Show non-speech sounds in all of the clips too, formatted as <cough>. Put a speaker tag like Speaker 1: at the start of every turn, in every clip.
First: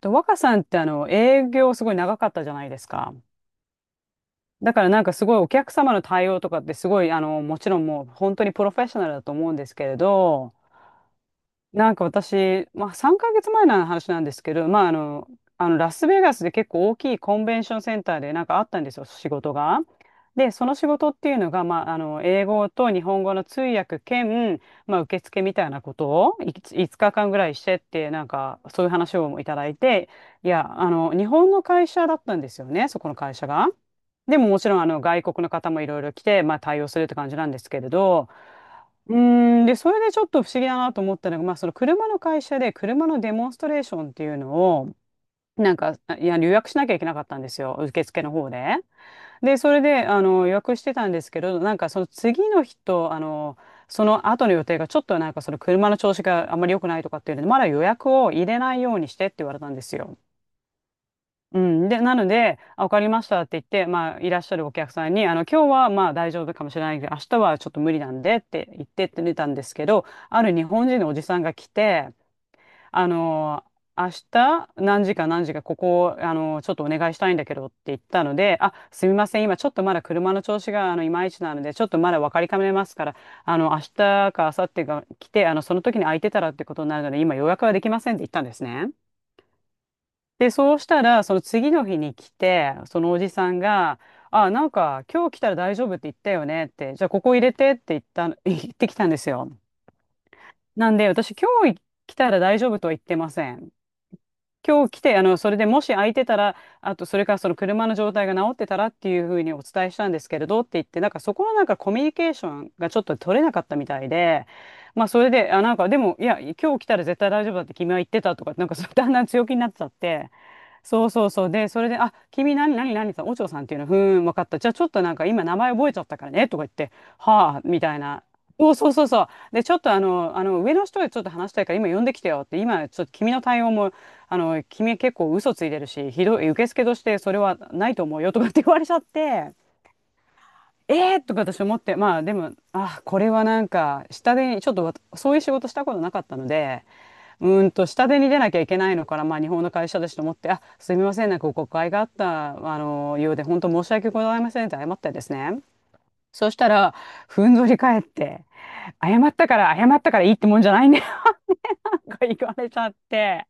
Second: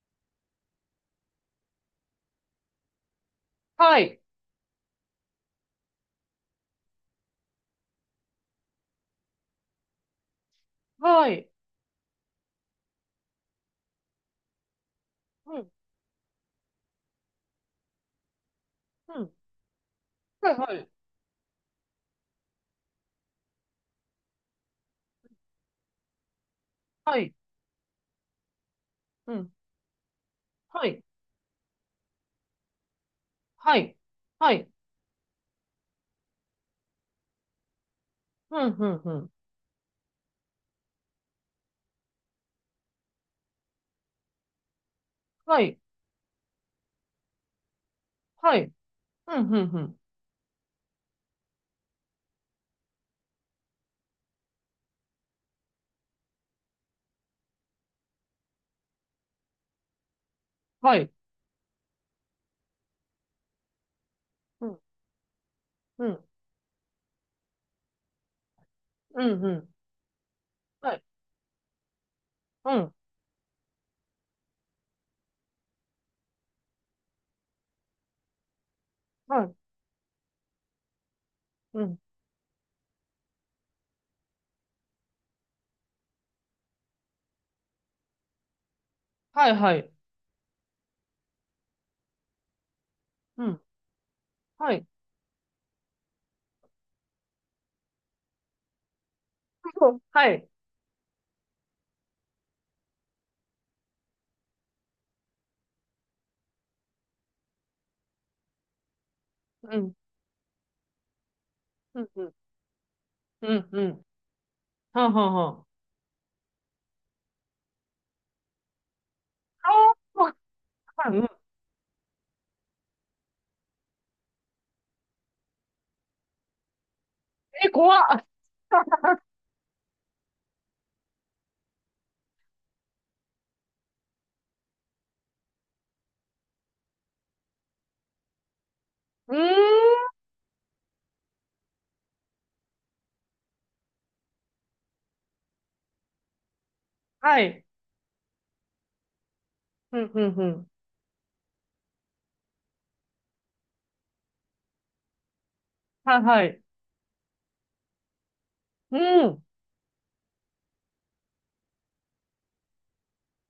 Speaker 1: と、若さんってあの、営業すごい長かったじゃないですか。
Speaker 2: はい。
Speaker 1: だからなんかすごいお客様の対応とかってすごい、あの、もちろんもう本当にプロフェッショナルだと思うんですけれど、
Speaker 2: はい。
Speaker 1: なんか私、まあ、3ヶ月前の話なんですけど、まあ、あの、
Speaker 2: う
Speaker 1: あ
Speaker 2: ん。
Speaker 1: のラスベガスで結構大きいコンベンションセンターでなんかあったんですよ、
Speaker 2: う
Speaker 1: 仕
Speaker 2: ん。
Speaker 1: 事が。
Speaker 2: は
Speaker 1: で、その仕
Speaker 2: い。
Speaker 1: 事っていうのが、まあ、あの英語と日本語の通訳兼、まあ、受付みたいなことをいつ5
Speaker 2: はい。は
Speaker 1: 日間
Speaker 2: い。
Speaker 1: ぐらいしてって、なんかそういう話
Speaker 2: う
Speaker 1: をい
Speaker 2: ん。
Speaker 1: ただいて、いや、
Speaker 2: は
Speaker 1: あ
Speaker 2: い。
Speaker 1: の日本の会社だったんですよね、そこの会社が。
Speaker 2: はい。
Speaker 1: でも
Speaker 2: は
Speaker 1: もち
Speaker 2: い。
Speaker 1: ろんあの外国の方もいろいろ来て、まあ、対応するって感じなんですけれど、
Speaker 2: うん。うん。う
Speaker 1: う
Speaker 2: ん。
Speaker 1: ーん、で、それでちょっと不思議だなと思ったのが、まあ、その車の会社で車のデモンストレーションっていうのを、
Speaker 2: は
Speaker 1: なん
Speaker 2: い。
Speaker 1: か、いや、予約しなきゃいけなかったんですよ、受付の方
Speaker 2: はい。
Speaker 1: で。
Speaker 2: うん。
Speaker 1: で、
Speaker 2: う
Speaker 1: そ
Speaker 2: ん。う
Speaker 1: れ
Speaker 2: ん。
Speaker 1: で、あの、予約してたんですけど、なんかその次の日と、あの、その後の予定がちょっとなんかその車の調子があんまり良くないとかっていうので、まだ予約を入れないようにしてって言われたんですよ。
Speaker 2: はい。
Speaker 1: うん、で、なので、あ、わかりましたって言って、まあ、いらっしゃ
Speaker 2: う
Speaker 1: るお
Speaker 2: ん。
Speaker 1: 客さんに、あの、今日は
Speaker 2: う
Speaker 1: まあ
Speaker 2: ん。
Speaker 1: 大丈夫かもしれないけど、明日はちょっと無理なんでって言ってっ
Speaker 2: う
Speaker 1: て寝
Speaker 2: ん。
Speaker 1: た
Speaker 2: う
Speaker 1: んで
Speaker 2: ん。
Speaker 1: すけど、ある日本
Speaker 2: は
Speaker 1: 人
Speaker 2: い。
Speaker 1: のおじさんが来て、
Speaker 2: うん。
Speaker 1: あの、明日何時かここ、あの、ちょっとお願いしたいんだけどって言ったので、あ、すみません、
Speaker 2: はい。
Speaker 1: 今ちょっとまだ車の調子があのいまいちなので、ち
Speaker 2: う
Speaker 1: ょっ
Speaker 2: ん。
Speaker 1: とまだ分かりかねますから、あの、明日か明後日が来て、あの、その時に空いてたらってことになるので、今予約はできませんって言ったんですね。
Speaker 2: はい。はい。
Speaker 1: で、そうしたら、その次の日に来て、そのおじ
Speaker 2: う
Speaker 1: さん
Speaker 2: ん。
Speaker 1: が、あ、なん
Speaker 2: はい。
Speaker 1: か、今日来たら大丈夫って言ったよねって、じゃあここ入れてって言った <laughs> 言ってきたんですよ。
Speaker 2: はい。
Speaker 1: なんで、私、今日来たら大丈夫とは言ってません。今日来て、あの、それでもし空いてたら、あと、それからその車の状態が治ってたらっていうふうにお
Speaker 2: う
Speaker 1: 伝え
Speaker 2: ん。
Speaker 1: したんですけれどって言って、なんかそこのなんかコ
Speaker 2: う
Speaker 1: ミュ
Speaker 2: ん。
Speaker 1: ニ
Speaker 2: う
Speaker 1: ケー
Speaker 2: ん。
Speaker 1: ションがちょっと取れな
Speaker 2: う
Speaker 1: かっ
Speaker 2: ん。
Speaker 1: た
Speaker 2: う
Speaker 1: みた
Speaker 2: ん。
Speaker 1: いで、
Speaker 2: は
Speaker 1: まあ
Speaker 2: あ
Speaker 1: そ
Speaker 2: は
Speaker 1: れ
Speaker 2: あ
Speaker 1: で、
Speaker 2: は
Speaker 1: あ、
Speaker 2: あ。
Speaker 1: なんかでも、いや、今日来たら絶対大丈夫だって君は言ってたとか、なんかそうだんだん強気になっちゃって、そ
Speaker 2: ああ、
Speaker 1: う
Speaker 2: う
Speaker 1: そ
Speaker 2: ん。
Speaker 1: うそう。で、それで、あ、君何さん、お嬢さんっていうの、ふーん、分かった。じゃあちょっとなんか今名前覚えちゃったからね、とか言って、はあ、
Speaker 2: え、
Speaker 1: みたい
Speaker 2: 怖
Speaker 1: な。
Speaker 2: っ。
Speaker 1: そうそうそうそう。で、ちょっとあの、あの、上の人でちょっと話したいから今呼んできてよって、今ちょっと君の対応もあの、君結構嘘ついてるし、ひどい、受付としてそれはないと思うよとかって言われちゃっ
Speaker 2: うーん。
Speaker 1: て、えーとか私思って、まあでも、あ、これはなんか、下手に、ちょっとそういう仕事したことなかったので、
Speaker 2: は
Speaker 1: う
Speaker 2: い。
Speaker 1: ーんと、下手に出なきゃいけないのから、まあ日本の会
Speaker 2: う
Speaker 1: 社だ
Speaker 2: ん。
Speaker 1: し
Speaker 2: う
Speaker 1: と思
Speaker 2: ん。
Speaker 1: っ
Speaker 2: う
Speaker 1: て、あ、
Speaker 2: ん。
Speaker 1: すみません、なんか誤解があった、あの、ようで、本当申し訳ございませんって謝ったんですね。
Speaker 2: はい。は
Speaker 1: そし
Speaker 2: い。
Speaker 1: たら、ふんぞり返って、
Speaker 2: う
Speaker 1: 謝っ
Speaker 2: ん。
Speaker 1: たから、謝ったからいいってもんじゃないね、<laughs> なんか言われちゃって。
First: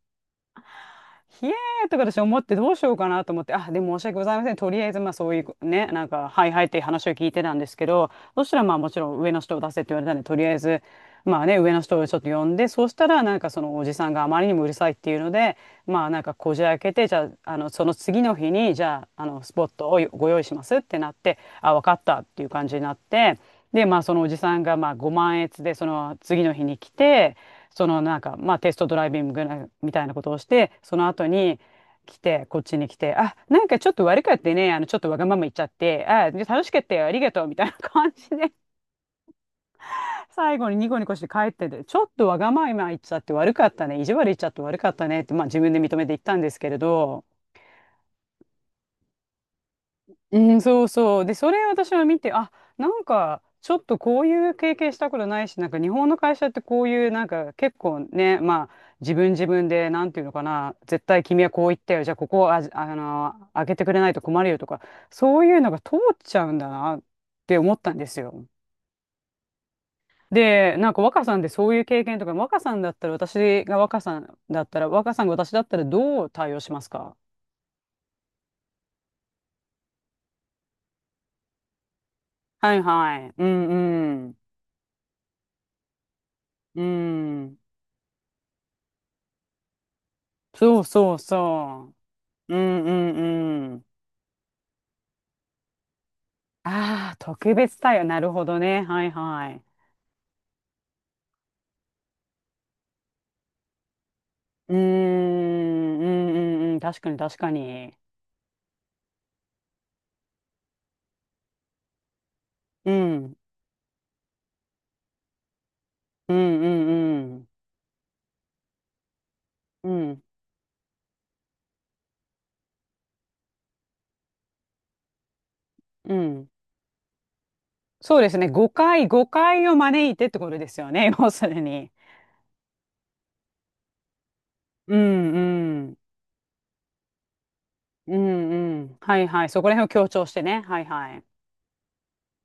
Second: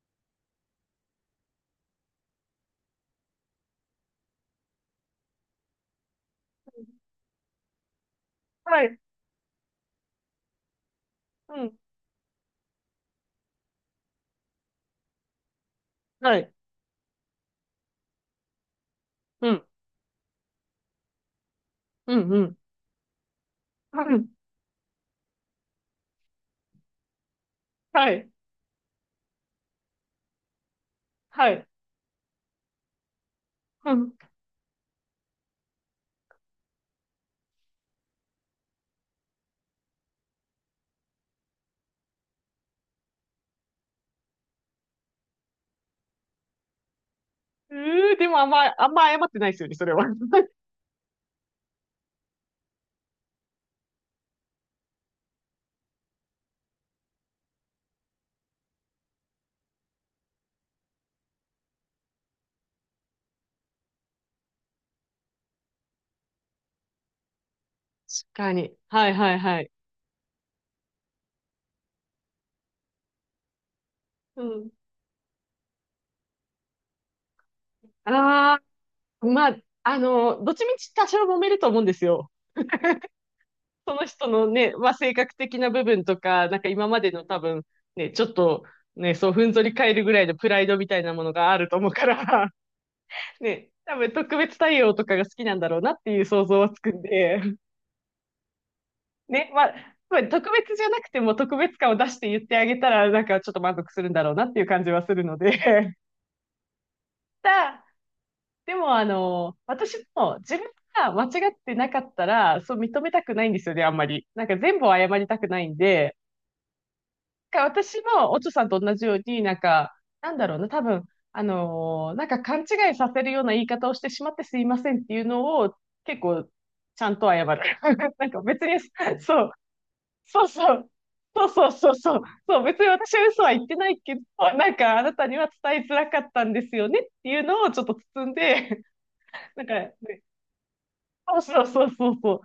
Speaker 1: ひえーとか私思ってどうしようかなと思って、あ、でも申し訳ございません。とりあえず、まあそういうね、なんか、はいはいって話を聞いてたんですけど、そしたらまあ
Speaker 2: は
Speaker 1: も
Speaker 2: い。
Speaker 1: ちろん上の人を出せって言われたんで、とりあえず、まあね、
Speaker 2: う
Speaker 1: 上
Speaker 2: ん。
Speaker 1: の人をちょっと呼んで、そうしたらなんかそのおじさんがあまりにもうるさいっていうので、まあなんか
Speaker 2: はい。
Speaker 1: こじ開けて、じゃあ、あの、その次の日に、じゃあ、あの、
Speaker 2: う
Speaker 1: ス
Speaker 2: ん。
Speaker 1: ポットをご用意しますってなって、あ、わかっ
Speaker 2: う
Speaker 1: たっ
Speaker 2: ん。う
Speaker 1: ていう
Speaker 2: ん。
Speaker 1: 感じになって、で、ま
Speaker 2: は
Speaker 1: あその
Speaker 2: い。
Speaker 1: おじさんがまあ5万円でその次の日に来て、その
Speaker 2: は
Speaker 1: なん
Speaker 2: い
Speaker 1: か、まあ、テストドライビングみたいなことをして、その後
Speaker 2: は
Speaker 1: に
Speaker 2: い。
Speaker 1: 来て、こっちに来て、あ、なんか
Speaker 2: <laughs>
Speaker 1: ち
Speaker 2: う
Speaker 1: ょっと
Speaker 2: ん。
Speaker 1: 悪かったね、あの、ちょっとわがまま言っちゃって、あ、楽しかったよ、ありがとう、みたいな感じで、<laughs> 最後にニコニコして帰ってて、ちょっとわがまま言っちゃって悪かったね、意地悪言っちゃって悪かったねって、まあ、自分で認めて言ったんですけれど、
Speaker 2: うー、でもあんま、あんま謝ってないですよね、それは。<laughs> 確
Speaker 1: うん、そうそう。で、それ私は見て、あ、なんか、ちょっとこういう経験したことないし、なんか日本の会社ってこういう、なんか結構ね、まあ、自分で、なんていうのかな、絶対君はこう言ったよ、じゃあここをあ、あの、開けてくれないと困るよとか、そういうのが通っちゃうんだなって思ったんですよ。
Speaker 2: かに。はいはいはい。
Speaker 1: で、なんか若さんでそういう経験とか、若さんだったら、私が若さん
Speaker 2: う
Speaker 1: だっ
Speaker 2: ん。
Speaker 1: たら、若さんが私だったらどう対応しますか。
Speaker 2: ああ、まあ、どっちみち多少揉めると思うんですよ。
Speaker 1: はいはい。うん
Speaker 2: その
Speaker 1: う
Speaker 2: 人
Speaker 1: ん。
Speaker 2: のね、まあ、性格的な部分とか、なんか
Speaker 1: う
Speaker 2: 今までの多
Speaker 1: ん。
Speaker 2: 分、ね、ちょっと、ね、そう、ふんぞり返るぐらいのプライド
Speaker 1: そう
Speaker 2: みたいな
Speaker 1: そう
Speaker 2: ものがあると思う
Speaker 1: そ
Speaker 2: から、
Speaker 1: う。うんう
Speaker 2: <laughs>
Speaker 1: ん
Speaker 2: ね、
Speaker 1: うん。
Speaker 2: 多分特別対応とかが好きなんだろうなっていう想像はつくん
Speaker 1: ああ、
Speaker 2: で、
Speaker 1: 特別対応。なるほどね。はい
Speaker 2: ね、
Speaker 1: はい。
Speaker 2: まあ、特別じゃなくても特別感を出して言ってあげたら、なんかちょっと満足するんだろうなっていう
Speaker 1: うーん、
Speaker 2: 感じはするので。
Speaker 1: うんうんうん。確かに確
Speaker 2: <laughs>
Speaker 1: か
Speaker 2: だ、
Speaker 1: に。
Speaker 2: でも私も自分が間違ってなかったら、そう
Speaker 1: う
Speaker 2: 認めたく
Speaker 1: ん、
Speaker 2: ないんですよね、あんまり。なんか全部を謝りたくないんで、
Speaker 1: うんうんうん。
Speaker 2: なんか私もおちょさんと同じように、なん
Speaker 1: う
Speaker 2: か、
Speaker 1: ん、
Speaker 2: なんだろうな、多分、なんか勘違いさせるような言い方をしてしまってすいませんっていうのを
Speaker 1: う
Speaker 2: 結構
Speaker 1: ん。
Speaker 2: ちゃんと謝る。<laughs>
Speaker 1: そう
Speaker 2: なん
Speaker 1: です
Speaker 2: か
Speaker 1: ね。
Speaker 2: 別
Speaker 1: 誤
Speaker 2: に、
Speaker 1: 解、誤
Speaker 2: そう、
Speaker 1: 解を招いてって
Speaker 2: そう
Speaker 1: ことで
Speaker 2: そ
Speaker 1: すよ
Speaker 2: う。
Speaker 1: ね。<laughs> 要
Speaker 2: そ
Speaker 1: す
Speaker 2: う
Speaker 1: る
Speaker 2: そう
Speaker 1: に。
Speaker 2: そうそう。そう、別に私は嘘は言ってないけど、なん
Speaker 1: う
Speaker 2: かあなた
Speaker 1: ん
Speaker 2: には伝
Speaker 1: う
Speaker 2: えづ
Speaker 1: ん。
Speaker 2: らかったんですよねっていうのをちょっと
Speaker 1: う
Speaker 2: 包ん
Speaker 1: ん
Speaker 2: で、
Speaker 1: うん。はいはい。
Speaker 2: <laughs>
Speaker 1: そ
Speaker 2: なん
Speaker 1: こ
Speaker 2: か、
Speaker 1: ら辺を強
Speaker 2: ね、
Speaker 1: 調してね。はいはい。
Speaker 2: そうそうそうそうそう。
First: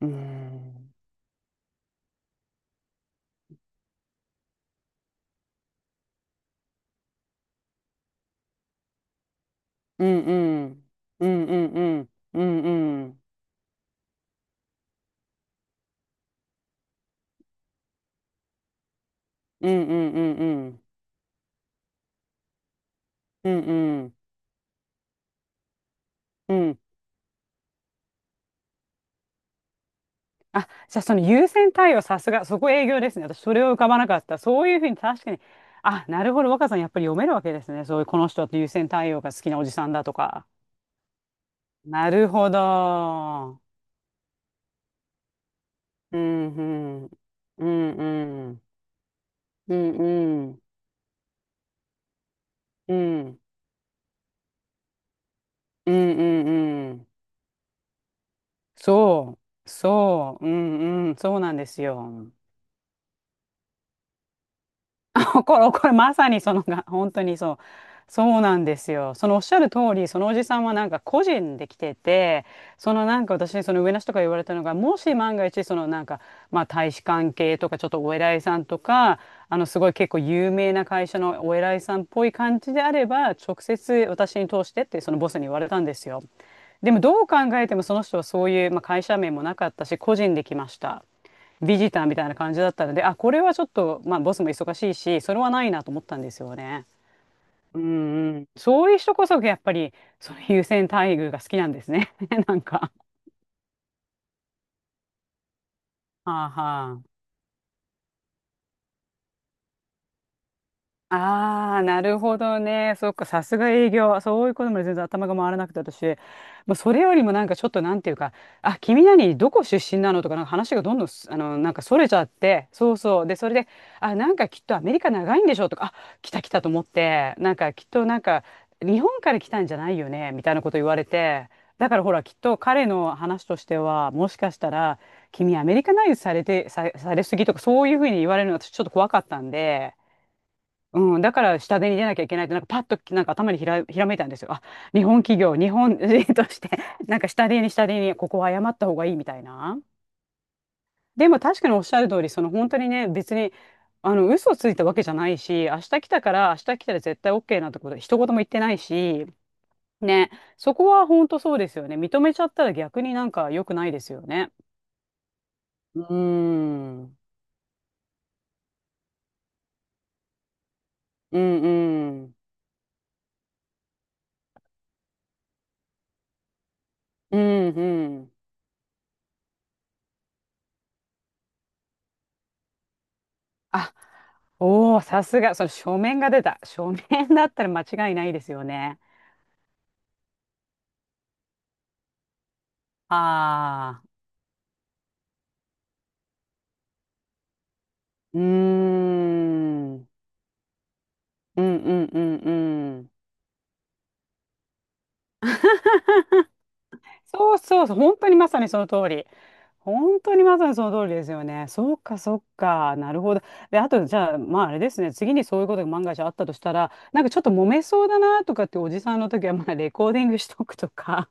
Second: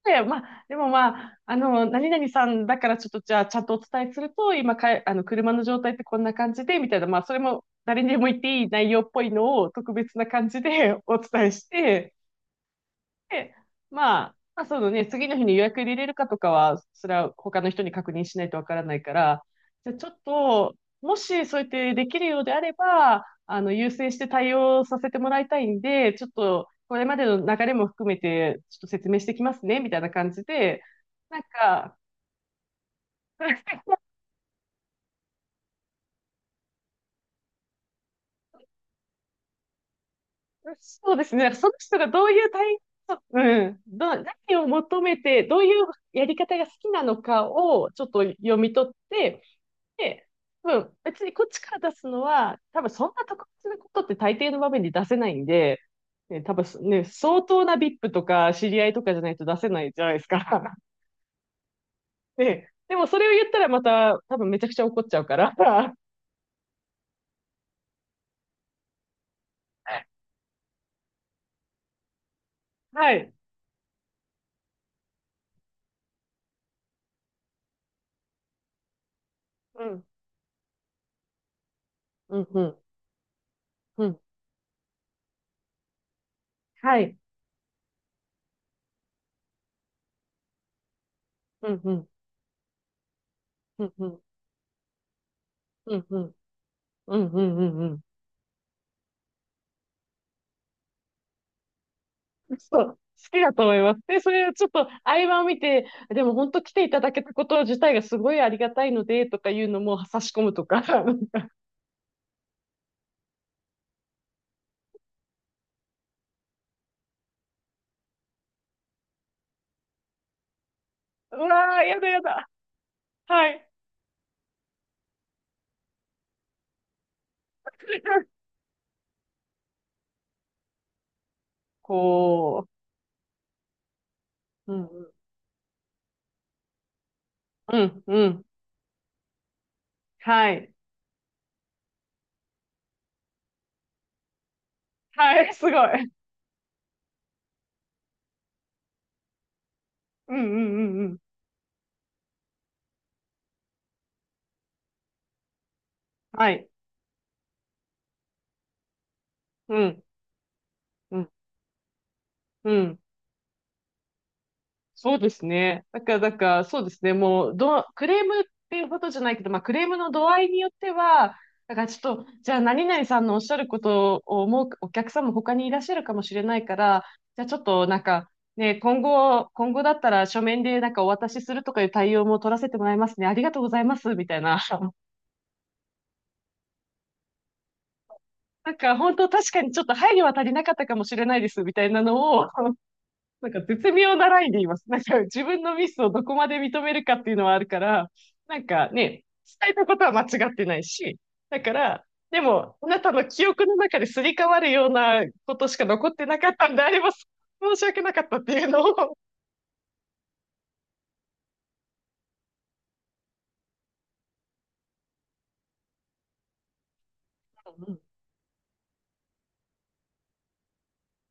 Speaker 1: う
Speaker 2: で、まあ、でも
Speaker 1: ん。
Speaker 2: まあ、何々さんだからちょっとじゃあちゃんとお伝えすると、今か、あの、車の状態ってこんな感じで、みたいな、まあ、それも誰にでも言っていい内容っぽいのを特
Speaker 1: う
Speaker 2: 別
Speaker 1: ん
Speaker 2: な感じ
Speaker 1: うん。
Speaker 2: で <laughs> お
Speaker 1: うん
Speaker 2: 伝え
Speaker 1: う
Speaker 2: し
Speaker 1: んうん。
Speaker 2: て、
Speaker 1: うんうん。
Speaker 2: で、まあ、まあ、そのね、次の日に予約入れれるかとかは、それは他の人に確認しないとわからないから、
Speaker 1: うん
Speaker 2: じゃ
Speaker 1: う
Speaker 2: あちょ
Speaker 1: ん
Speaker 2: っ
Speaker 1: うんう
Speaker 2: と、
Speaker 1: ん。
Speaker 2: もしそうやってできるようであれば、
Speaker 1: うん
Speaker 2: 優
Speaker 1: う
Speaker 2: 先し
Speaker 1: ん。
Speaker 2: て対応させてもらいたいんで、ちょっ
Speaker 1: う
Speaker 2: と、
Speaker 1: ん、
Speaker 2: これまでの流れも含めて、ちょっと説明してきますね、みたいな感じ
Speaker 1: あ、
Speaker 2: で、
Speaker 1: じゃあその
Speaker 2: なん
Speaker 1: 優先対
Speaker 2: か、
Speaker 1: 応さすが、そこ営業ですね。私それを浮
Speaker 2: <laughs>
Speaker 1: かばなかった。そういうふうに確かに、あ、なるほど、若さんやっぱり読めるわけですね。そういうこの人って優先対応が好きなおじさんだとか。
Speaker 2: そうですね、その人が
Speaker 1: な
Speaker 2: ど
Speaker 1: る
Speaker 2: ういう
Speaker 1: ほど。
Speaker 2: うん、何を求めて、どういう
Speaker 1: う
Speaker 2: やり
Speaker 1: ん、
Speaker 2: 方
Speaker 1: う
Speaker 2: が好きな
Speaker 1: ん。
Speaker 2: のか
Speaker 1: う
Speaker 2: を
Speaker 1: ん、
Speaker 2: ちょっと
Speaker 1: う
Speaker 2: 読
Speaker 1: ん。
Speaker 2: み取って、
Speaker 1: うん、
Speaker 2: で、
Speaker 1: うん。
Speaker 2: 多分、別にこっちから出すのは、多分
Speaker 1: う
Speaker 2: そんな
Speaker 1: ん、
Speaker 2: 特別なことって大抵の場面で出せないんで、
Speaker 1: うん、う
Speaker 2: ね、
Speaker 1: ん。
Speaker 2: 多分そ
Speaker 1: う
Speaker 2: ね、
Speaker 1: ん、
Speaker 2: 相当な VIP とか知り合いとかじゃない
Speaker 1: そ
Speaker 2: と出せ
Speaker 1: う、
Speaker 2: ないじゃないです
Speaker 1: そう、う
Speaker 2: か。
Speaker 1: ん、うん、そうなんですよ。
Speaker 2: <laughs> で、でもそれを言ったらまた多分めちゃくちゃ怒っちゃう
Speaker 1: <laughs>
Speaker 2: か
Speaker 1: そう、
Speaker 2: ら。
Speaker 1: これ、これ
Speaker 2: <laughs>
Speaker 1: まさにそのが、本当にそう。そうなんですよ。そのおっしゃる通り、そのおじさんはなんか個人で来てて、その
Speaker 2: は
Speaker 1: なん
Speaker 2: い。
Speaker 1: か私にその上の人から言われたのが、もし万が一そのなんか、まあ大使館系とかちょっとお偉いさんとか、あのす
Speaker 2: う
Speaker 1: ごい
Speaker 2: ん。
Speaker 1: 結構有名な会社のお偉いさんっぽい
Speaker 2: うん、う
Speaker 1: 感じ
Speaker 2: ん、
Speaker 1: であれば、直接
Speaker 2: うん。
Speaker 1: 私に通してってそのボスに言われたんですよ。で
Speaker 2: は
Speaker 1: も
Speaker 2: い。
Speaker 1: どう考えてもその人はそういう、まあ、会社名もなかったし、個人で来ました。
Speaker 2: う
Speaker 1: ビ
Speaker 2: ん、
Speaker 1: ジ
Speaker 2: う
Speaker 1: ター
Speaker 2: ん、
Speaker 1: みたいな感じだったので、あ、これはちょっ
Speaker 2: うん、
Speaker 1: と、
Speaker 2: う
Speaker 1: ま
Speaker 2: ん、
Speaker 1: あ、ボスも忙しいし、それはないなと
Speaker 2: う
Speaker 1: 思っ
Speaker 2: ん、
Speaker 1: た
Speaker 2: う
Speaker 1: んで
Speaker 2: ん、
Speaker 1: すよね。
Speaker 2: うん、うん、う
Speaker 1: うん
Speaker 2: ん。うん
Speaker 1: うん。そういう人こそ、やっぱり、その優先待遇が好きなんですね。<laughs> なん
Speaker 2: そう、
Speaker 1: か。
Speaker 2: 好きだと思います。で、それをちょっと合間を見て、でも
Speaker 1: は
Speaker 2: 本
Speaker 1: あ
Speaker 2: 当来てい
Speaker 1: は
Speaker 2: ただ
Speaker 1: あ。
Speaker 2: けたこと自体がすごいありがたいので、とかいうのも差し込むとか、<laughs>
Speaker 1: ああ、なるほどね。そっか、さすが営業。そういうことまで全然頭が回らなくて、私。もうそれよりもなんかちょっとなんていうか、あ、どこ出身なのとか、なんか話がどんどんす、
Speaker 2: う
Speaker 1: あの、なん
Speaker 2: わ
Speaker 1: か
Speaker 2: ー、
Speaker 1: そ
Speaker 2: やだ
Speaker 1: れち
Speaker 2: や
Speaker 1: ゃっ
Speaker 2: だ。
Speaker 1: て、そうそう。で、
Speaker 2: は
Speaker 1: それ
Speaker 2: い。
Speaker 1: で、あ、なんかきっとアメリカ長いんでしょとか、あ、来た来たと思って、なんかきっとなんか、
Speaker 2: <laughs>
Speaker 1: 日本から来たんじゃないよね、みたいなこと言われて、だからほら、きっと
Speaker 2: こ
Speaker 1: 彼の話としては、もしかした
Speaker 2: う、う
Speaker 1: ら、
Speaker 2: ん、
Speaker 1: 君アメリカナイズされて、されすぎとか、
Speaker 2: う
Speaker 1: そういう
Speaker 2: ん、
Speaker 1: ふうに
Speaker 2: う
Speaker 1: 言わ
Speaker 2: ん、
Speaker 1: れるのが私ちょっと怖かったんで、
Speaker 2: はい。
Speaker 1: うん、だから下手に出なきゃいけないって、なんかパッとなんか頭にひらめいたんですよ。あ、日本企
Speaker 2: はい、
Speaker 1: 業、
Speaker 2: す
Speaker 1: 日
Speaker 2: ご
Speaker 1: 本
Speaker 2: い。
Speaker 1: 人として、<laughs> なんか下手に下手に、ここは謝った方がいいみたいな。
Speaker 2: うん、うん、うん、うん。
Speaker 1: でも確かにおっしゃる通り、その本当にね、別に、あの、嘘ついたわけじゃないし、
Speaker 2: は
Speaker 1: 明
Speaker 2: い。
Speaker 1: 日来たら絶対 OK なんてこと、一言も言ってないし、
Speaker 2: うん、
Speaker 1: ね、そこは
Speaker 2: う
Speaker 1: 本
Speaker 2: ん、
Speaker 1: 当そうですよね。認めちゃった
Speaker 2: う
Speaker 1: ら
Speaker 2: ん。
Speaker 1: 逆になんか良くないですよね。
Speaker 2: そうですね。だ
Speaker 1: う
Speaker 2: か
Speaker 1: ー
Speaker 2: ら、だから、そうで
Speaker 1: ん、う
Speaker 2: すね。
Speaker 1: ん
Speaker 2: もう、クレームっていうことじゃないけど、まあ、クレームの度合いによっては、
Speaker 1: う
Speaker 2: だからちょっと、
Speaker 1: ん、
Speaker 2: じゃあ、何々さんのおっしゃることを思うお客さんも他にいらっしゃるかもしれないから、
Speaker 1: う
Speaker 2: じゃあ、ちょっ
Speaker 1: ん
Speaker 2: と、なん
Speaker 1: う
Speaker 2: か、
Speaker 1: ん。
Speaker 2: ね、今後だったら書面でなんかお渡しするとかいう対応も取らせてもらいますね。ありがとうござい
Speaker 1: あ
Speaker 2: ます、みたいな。<laughs>
Speaker 1: おお、さすが、その書面が出た。書面だったら間違いないですよ
Speaker 2: なんか、
Speaker 1: ね。
Speaker 2: 本当確かにちょっと配慮は足りなかったかもしれないです、みたいなのをなんか絶
Speaker 1: ああ、
Speaker 2: 妙なラインで言います。なんか自分のミスをどこまで認めるかっていうのはあるから、
Speaker 1: うー
Speaker 2: なんかね、伝えた
Speaker 1: ん。
Speaker 2: こ
Speaker 1: う
Speaker 2: と
Speaker 1: ん
Speaker 2: は間違ってないし、だ
Speaker 1: う
Speaker 2: か
Speaker 1: んう
Speaker 2: ら、
Speaker 1: ん
Speaker 2: で
Speaker 1: う
Speaker 2: も、あな
Speaker 1: ん。
Speaker 2: たの記憶の中ですり替わるようなことしか残ってなかったんであれば、
Speaker 1: そう
Speaker 2: 申し
Speaker 1: そうそう、
Speaker 2: 訳な
Speaker 1: 本
Speaker 2: かっ
Speaker 1: 当に
Speaker 2: たっ
Speaker 1: ま
Speaker 2: て
Speaker 1: さ
Speaker 2: いう
Speaker 1: にそ
Speaker 2: の
Speaker 1: の通
Speaker 2: を、
Speaker 1: り。本当にまさにその通りですよね。そうか、そうか。なるほど。で、あと、じゃあ、まあ、あれですね。次にそういうことが万が一あったとしたら、なんかちょっと揉
Speaker 2: う
Speaker 1: め
Speaker 2: ん
Speaker 1: そうだなとかっておじさんの時は、まあ、レコーディングしとくとか。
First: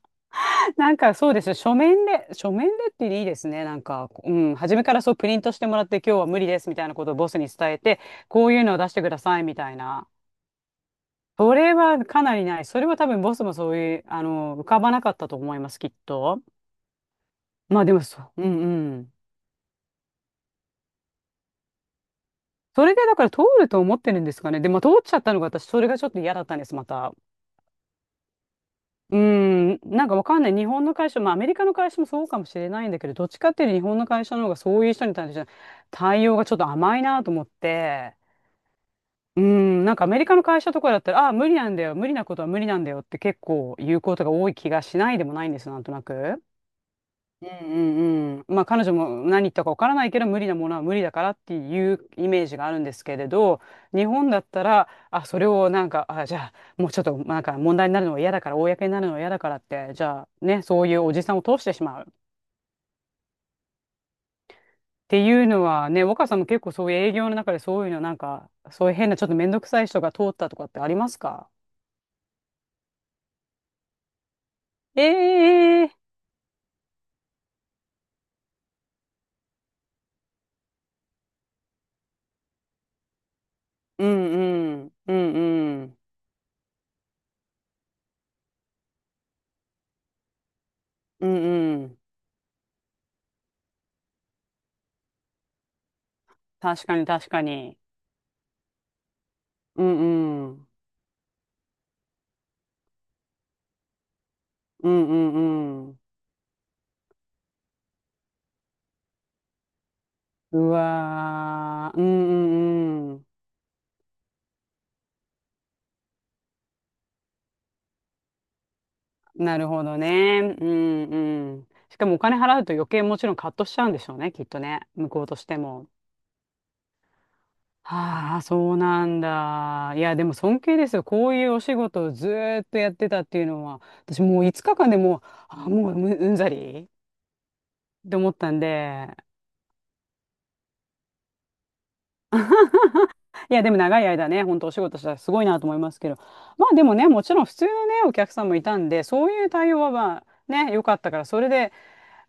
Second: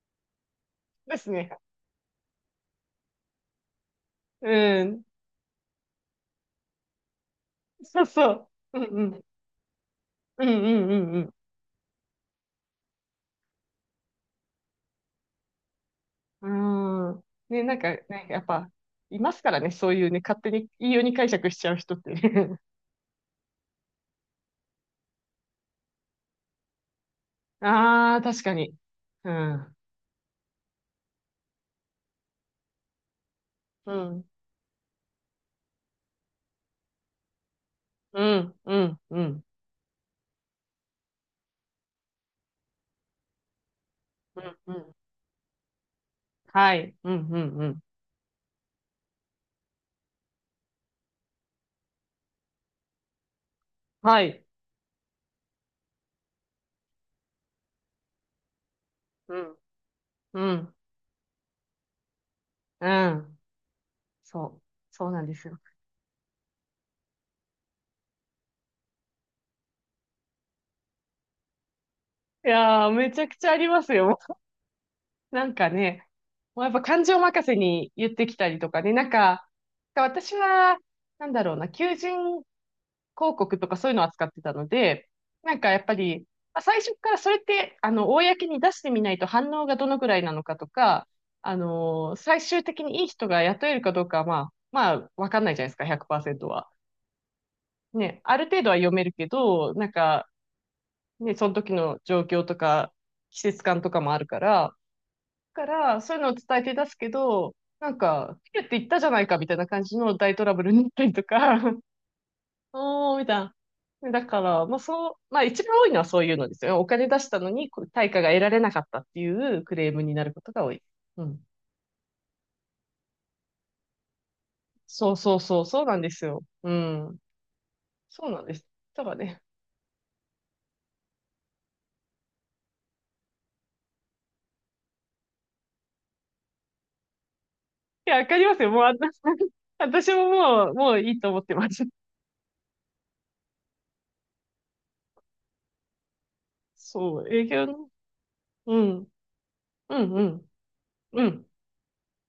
Speaker 1: なんか
Speaker 2: で
Speaker 1: そ
Speaker 2: す
Speaker 1: うですよ。
Speaker 2: ね。
Speaker 1: 書面でっていいですね。なんか、うん、初
Speaker 2: う
Speaker 1: めから
Speaker 2: ん。
Speaker 1: そうプリントしてもらって、今日は無理ですみたいなことをボスに伝えて、
Speaker 2: そうそ
Speaker 1: こういうのを
Speaker 2: う。うん
Speaker 1: 出してく
Speaker 2: う
Speaker 1: だ
Speaker 2: ん。
Speaker 1: さいみたいな。
Speaker 2: うんうんうん
Speaker 1: それはかなりない。それは多分ボスもそういう、あの、浮かばなかったと思います、きっと。
Speaker 2: うん。うーん。ね、なん
Speaker 1: まあ
Speaker 2: か、
Speaker 1: でもそ
Speaker 2: ね、や
Speaker 1: う、
Speaker 2: っ
Speaker 1: うん
Speaker 2: ぱ、
Speaker 1: うん。
Speaker 2: いますからね、そういうね、勝手に、いいように解釈しちゃう人ってね。
Speaker 1: それでだから通ると思ってるんですかね。で、まあ通っちゃったのが私、それがちょっと嫌だったんです、また。
Speaker 2: <laughs> ああ、確かに。
Speaker 1: う
Speaker 2: うん。
Speaker 1: ん、なんかわかんない。日本の会社、まあアメリカの会社もそうかもしれないんだけど、どっちかっていうと日
Speaker 2: う
Speaker 1: 本の
Speaker 2: ん、
Speaker 1: 会社の方がそういう人に対して対応がちょっと甘いなと思って、
Speaker 2: うん、うん、う
Speaker 1: う
Speaker 2: ん、
Speaker 1: ん、なんかアメリカの会社とかだったら、ああ、無理なんだよ、無理なことは無理なんだよって結構言うことが
Speaker 2: う
Speaker 1: 多い
Speaker 2: ん、
Speaker 1: 気
Speaker 2: う
Speaker 1: が
Speaker 2: ん。
Speaker 1: しないでもないんです、なんとなく。
Speaker 2: はい、うん、う
Speaker 1: う
Speaker 2: ん、う
Speaker 1: ん
Speaker 2: ん。
Speaker 1: うんうん。まあ彼女も何言ったかわからないけど無理なものは無理だからっていうイメージがあるんですけれど、日
Speaker 2: は
Speaker 1: 本だ
Speaker 2: い、
Speaker 1: ったら、あ、それをなんか、あ、じゃあもうちょっとなんか問題になるのは嫌だから、公になるのは嫌
Speaker 2: う
Speaker 1: だか
Speaker 2: ん、
Speaker 1: らって、じゃあ
Speaker 2: う
Speaker 1: ね、
Speaker 2: ん、
Speaker 1: そういうおじさんを通してしまう。
Speaker 2: うん。そう、
Speaker 1: っ
Speaker 2: そう
Speaker 1: て
Speaker 2: なんで
Speaker 1: い
Speaker 2: す
Speaker 1: う
Speaker 2: よ。
Speaker 1: のはね、若さんも結構そういう営業の中でそういうのなんか、そういう変なちょっと面倒くさい人が通ったとかってありますか？
Speaker 2: いやー、めちゃくちゃありますよ。なんか
Speaker 1: ええ
Speaker 2: ね、もうやっぱ感情任せに言ってきたりとかね、なんか、私は、なんだろうな、求人広告とかそういうの
Speaker 1: う
Speaker 2: を扱ってたの
Speaker 1: んうん、
Speaker 2: で、
Speaker 1: うん
Speaker 2: なんかや
Speaker 1: う
Speaker 2: っぱ
Speaker 1: ん、
Speaker 2: り、まあ最初からそれって、公に出してみないと反応がどのくらいなのかとか、
Speaker 1: うんうん。
Speaker 2: 最終的にいい人が雇えるかどうかは、まあ、わかんないじゃないですか、100%は。
Speaker 1: 確かに確かに。
Speaker 2: ね、ある程度は読めるけど、
Speaker 1: う
Speaker 2: なんか、
Speaker 1: んうん、
Speaker 2: ね、その時の状況とか、季節感とかもあるから、
Speaker 1: うんう
Speaker 2: だか
Speaker 1: んうん。
Speaker 2: ら、そういうのを伝えて出すけど、なんか、ピュって言ったじゃないかみたいな感じの大トラ
Speaker 1: う
Speaker 2: ブルになったりとか、<laughs>
Speaker 1: わー、うんうんう
Speaker 2: おー、み
Speaker 1: ん。
Speaker 2: たいな。だから、まあそう、まあ一番多いのはそういうのですよね。お金出したのにこう対価が得られなかったってい
Speaker 1: な
Speaker 2: う
Speaker 1: る
Speaker 2: ク
Speaker 1: ほ
Speaker 2: レー
Speaker 1: ど
Speaker 2: ムになる
Speaker 1: ね。
Speaker 2: ことが
Speaker 1: う
Speaker 2: 多い。
Speaker 1: ん
Speaker 2: うん。
Speaker 1: うん。しかもお金払うと余計もちろんカットしちゃうんでしょうね、きっとね。向
Speaker 2: そう
Speaker 1: こう
Speaker 2: そ
Speaker 1: と
Speaker 2: う
Speaker 1: して
Speaker 2: そう、そう
Speaker 1: も。
Speaker 2: なんですよ。うん。そう
Speaker 1: は
Speaker 2: な
Speaker 1: あ、
Speaker 2: んです。
Speaker 1: そう
Speaker 2: だ
Speaker 1: な
Speaker 2: から
Speaker 1: ん
Speaker 2: ね。
Speaker 1: だ。いや、でも尊敬ですよ。こういうお仕事をずーっとやってたっていうのは、私もう5日間でもう、うんざりっ
Speaker 2: い
Speaker 1: て
Speaker 2: や、わ
Speaker 1: 思っ
Speaker 2: かり
Speaker 1: た
Speaker 2: ま
Speaker 1: ん
Speaker 2: すよ。もう、あんな
Speaker 1: で。
Speaker 2: <laughs> 私ももう、もういいと思ってます。
Speaker 1: いや、でも長い間ね、本当お仕事したらすごいなと思いますけど。まあでもね、
Speaker 2: そ
Speaker 1: も
Speaker 2: う、
Speaker 1: ちろん
Speaker 2: 営
Speaker 1: 普
Speaker 2: 業
Speaker 1: 通の
Speaker 2: の。
Speaker 1: ね、お客さんもい
Speaker 2: う
Speaker 1: たんで、
Speaker 2: ん。
Speaker 1: そういう対応は
Speaker 2: うん、
Speaker 1: ま
Speaker 2: う
Speaker 1: あ
Speaker 2: ん、
Speaker 1: ね、良かったか
Speaker 2: う
Speaker 1: ら、それ
Speaker 2: ん。
Speaker 1: で、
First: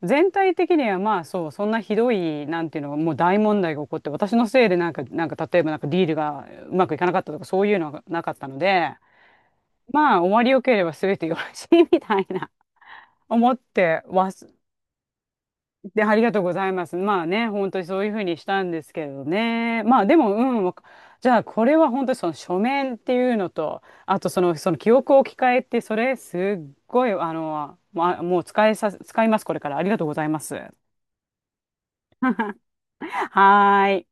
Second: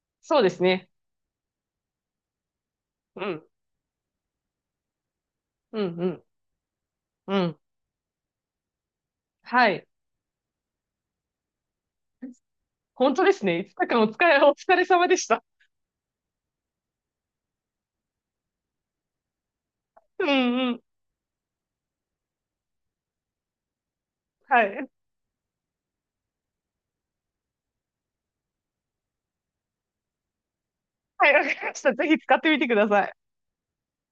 Speaker 1: 全
Speaker 2: そうで
Speaker 1: 体
Speaker 2: す
Speaker 1: 的に
Speaker 2: ね。
Speaker 1: はまあそう、そんなひどい、なんていうの、もう
Speaker 2: う
Speaker 1: 大
Speaker 2: ん、
Speaker 1: 問題が起こって、私のせいでなんか、なんか例えばな
Speaker 2: う
Speaker 1: ん
Speaker 2: ん、
Speaker 1: かディ
Speaker 2: う
Speaker 1: ール
Speaker 2: ん、
Speaker 1: がうまくいかなかった
Speaker 2: う
Speaker 1: とか
Speaker 2: ん。
Speaker 1: そういうのはなかったので、
Speaker 2: はい。
Speaker 1: まあ終わりよければ全てよろしいみたいな
Speaker 2: 本当です
Speaker 1: 思っ
Speaker 2: ね。5日間
Speaker 1: て
Speaker 2: お疲
Speaker 1: わ
Speaker 2: れ、お
Speaker 1: す、
Speaker 2: 疲れ様でした。
Speaker 1: で、ありがとうございます。まあね、本当にそういうふうにしたんですけどね。まあで
Speaker 2: うん、
Speaker 1: も、うん、
Speaker 2: うん。
Speaker 1: じゃあこれは本当にその書面っていうのと、あとその、
Speaker 2: は
Speaker 1: その
Speaker 2: い。
Speaker 1: 記憶を置き換えって、それすっごい、あの、まあ、もう使います、これから。ありがとうございます。<laughs>
Speaker 2: はい、わかりました。ぜひ使ってみてください。
Speaker 1: はーい。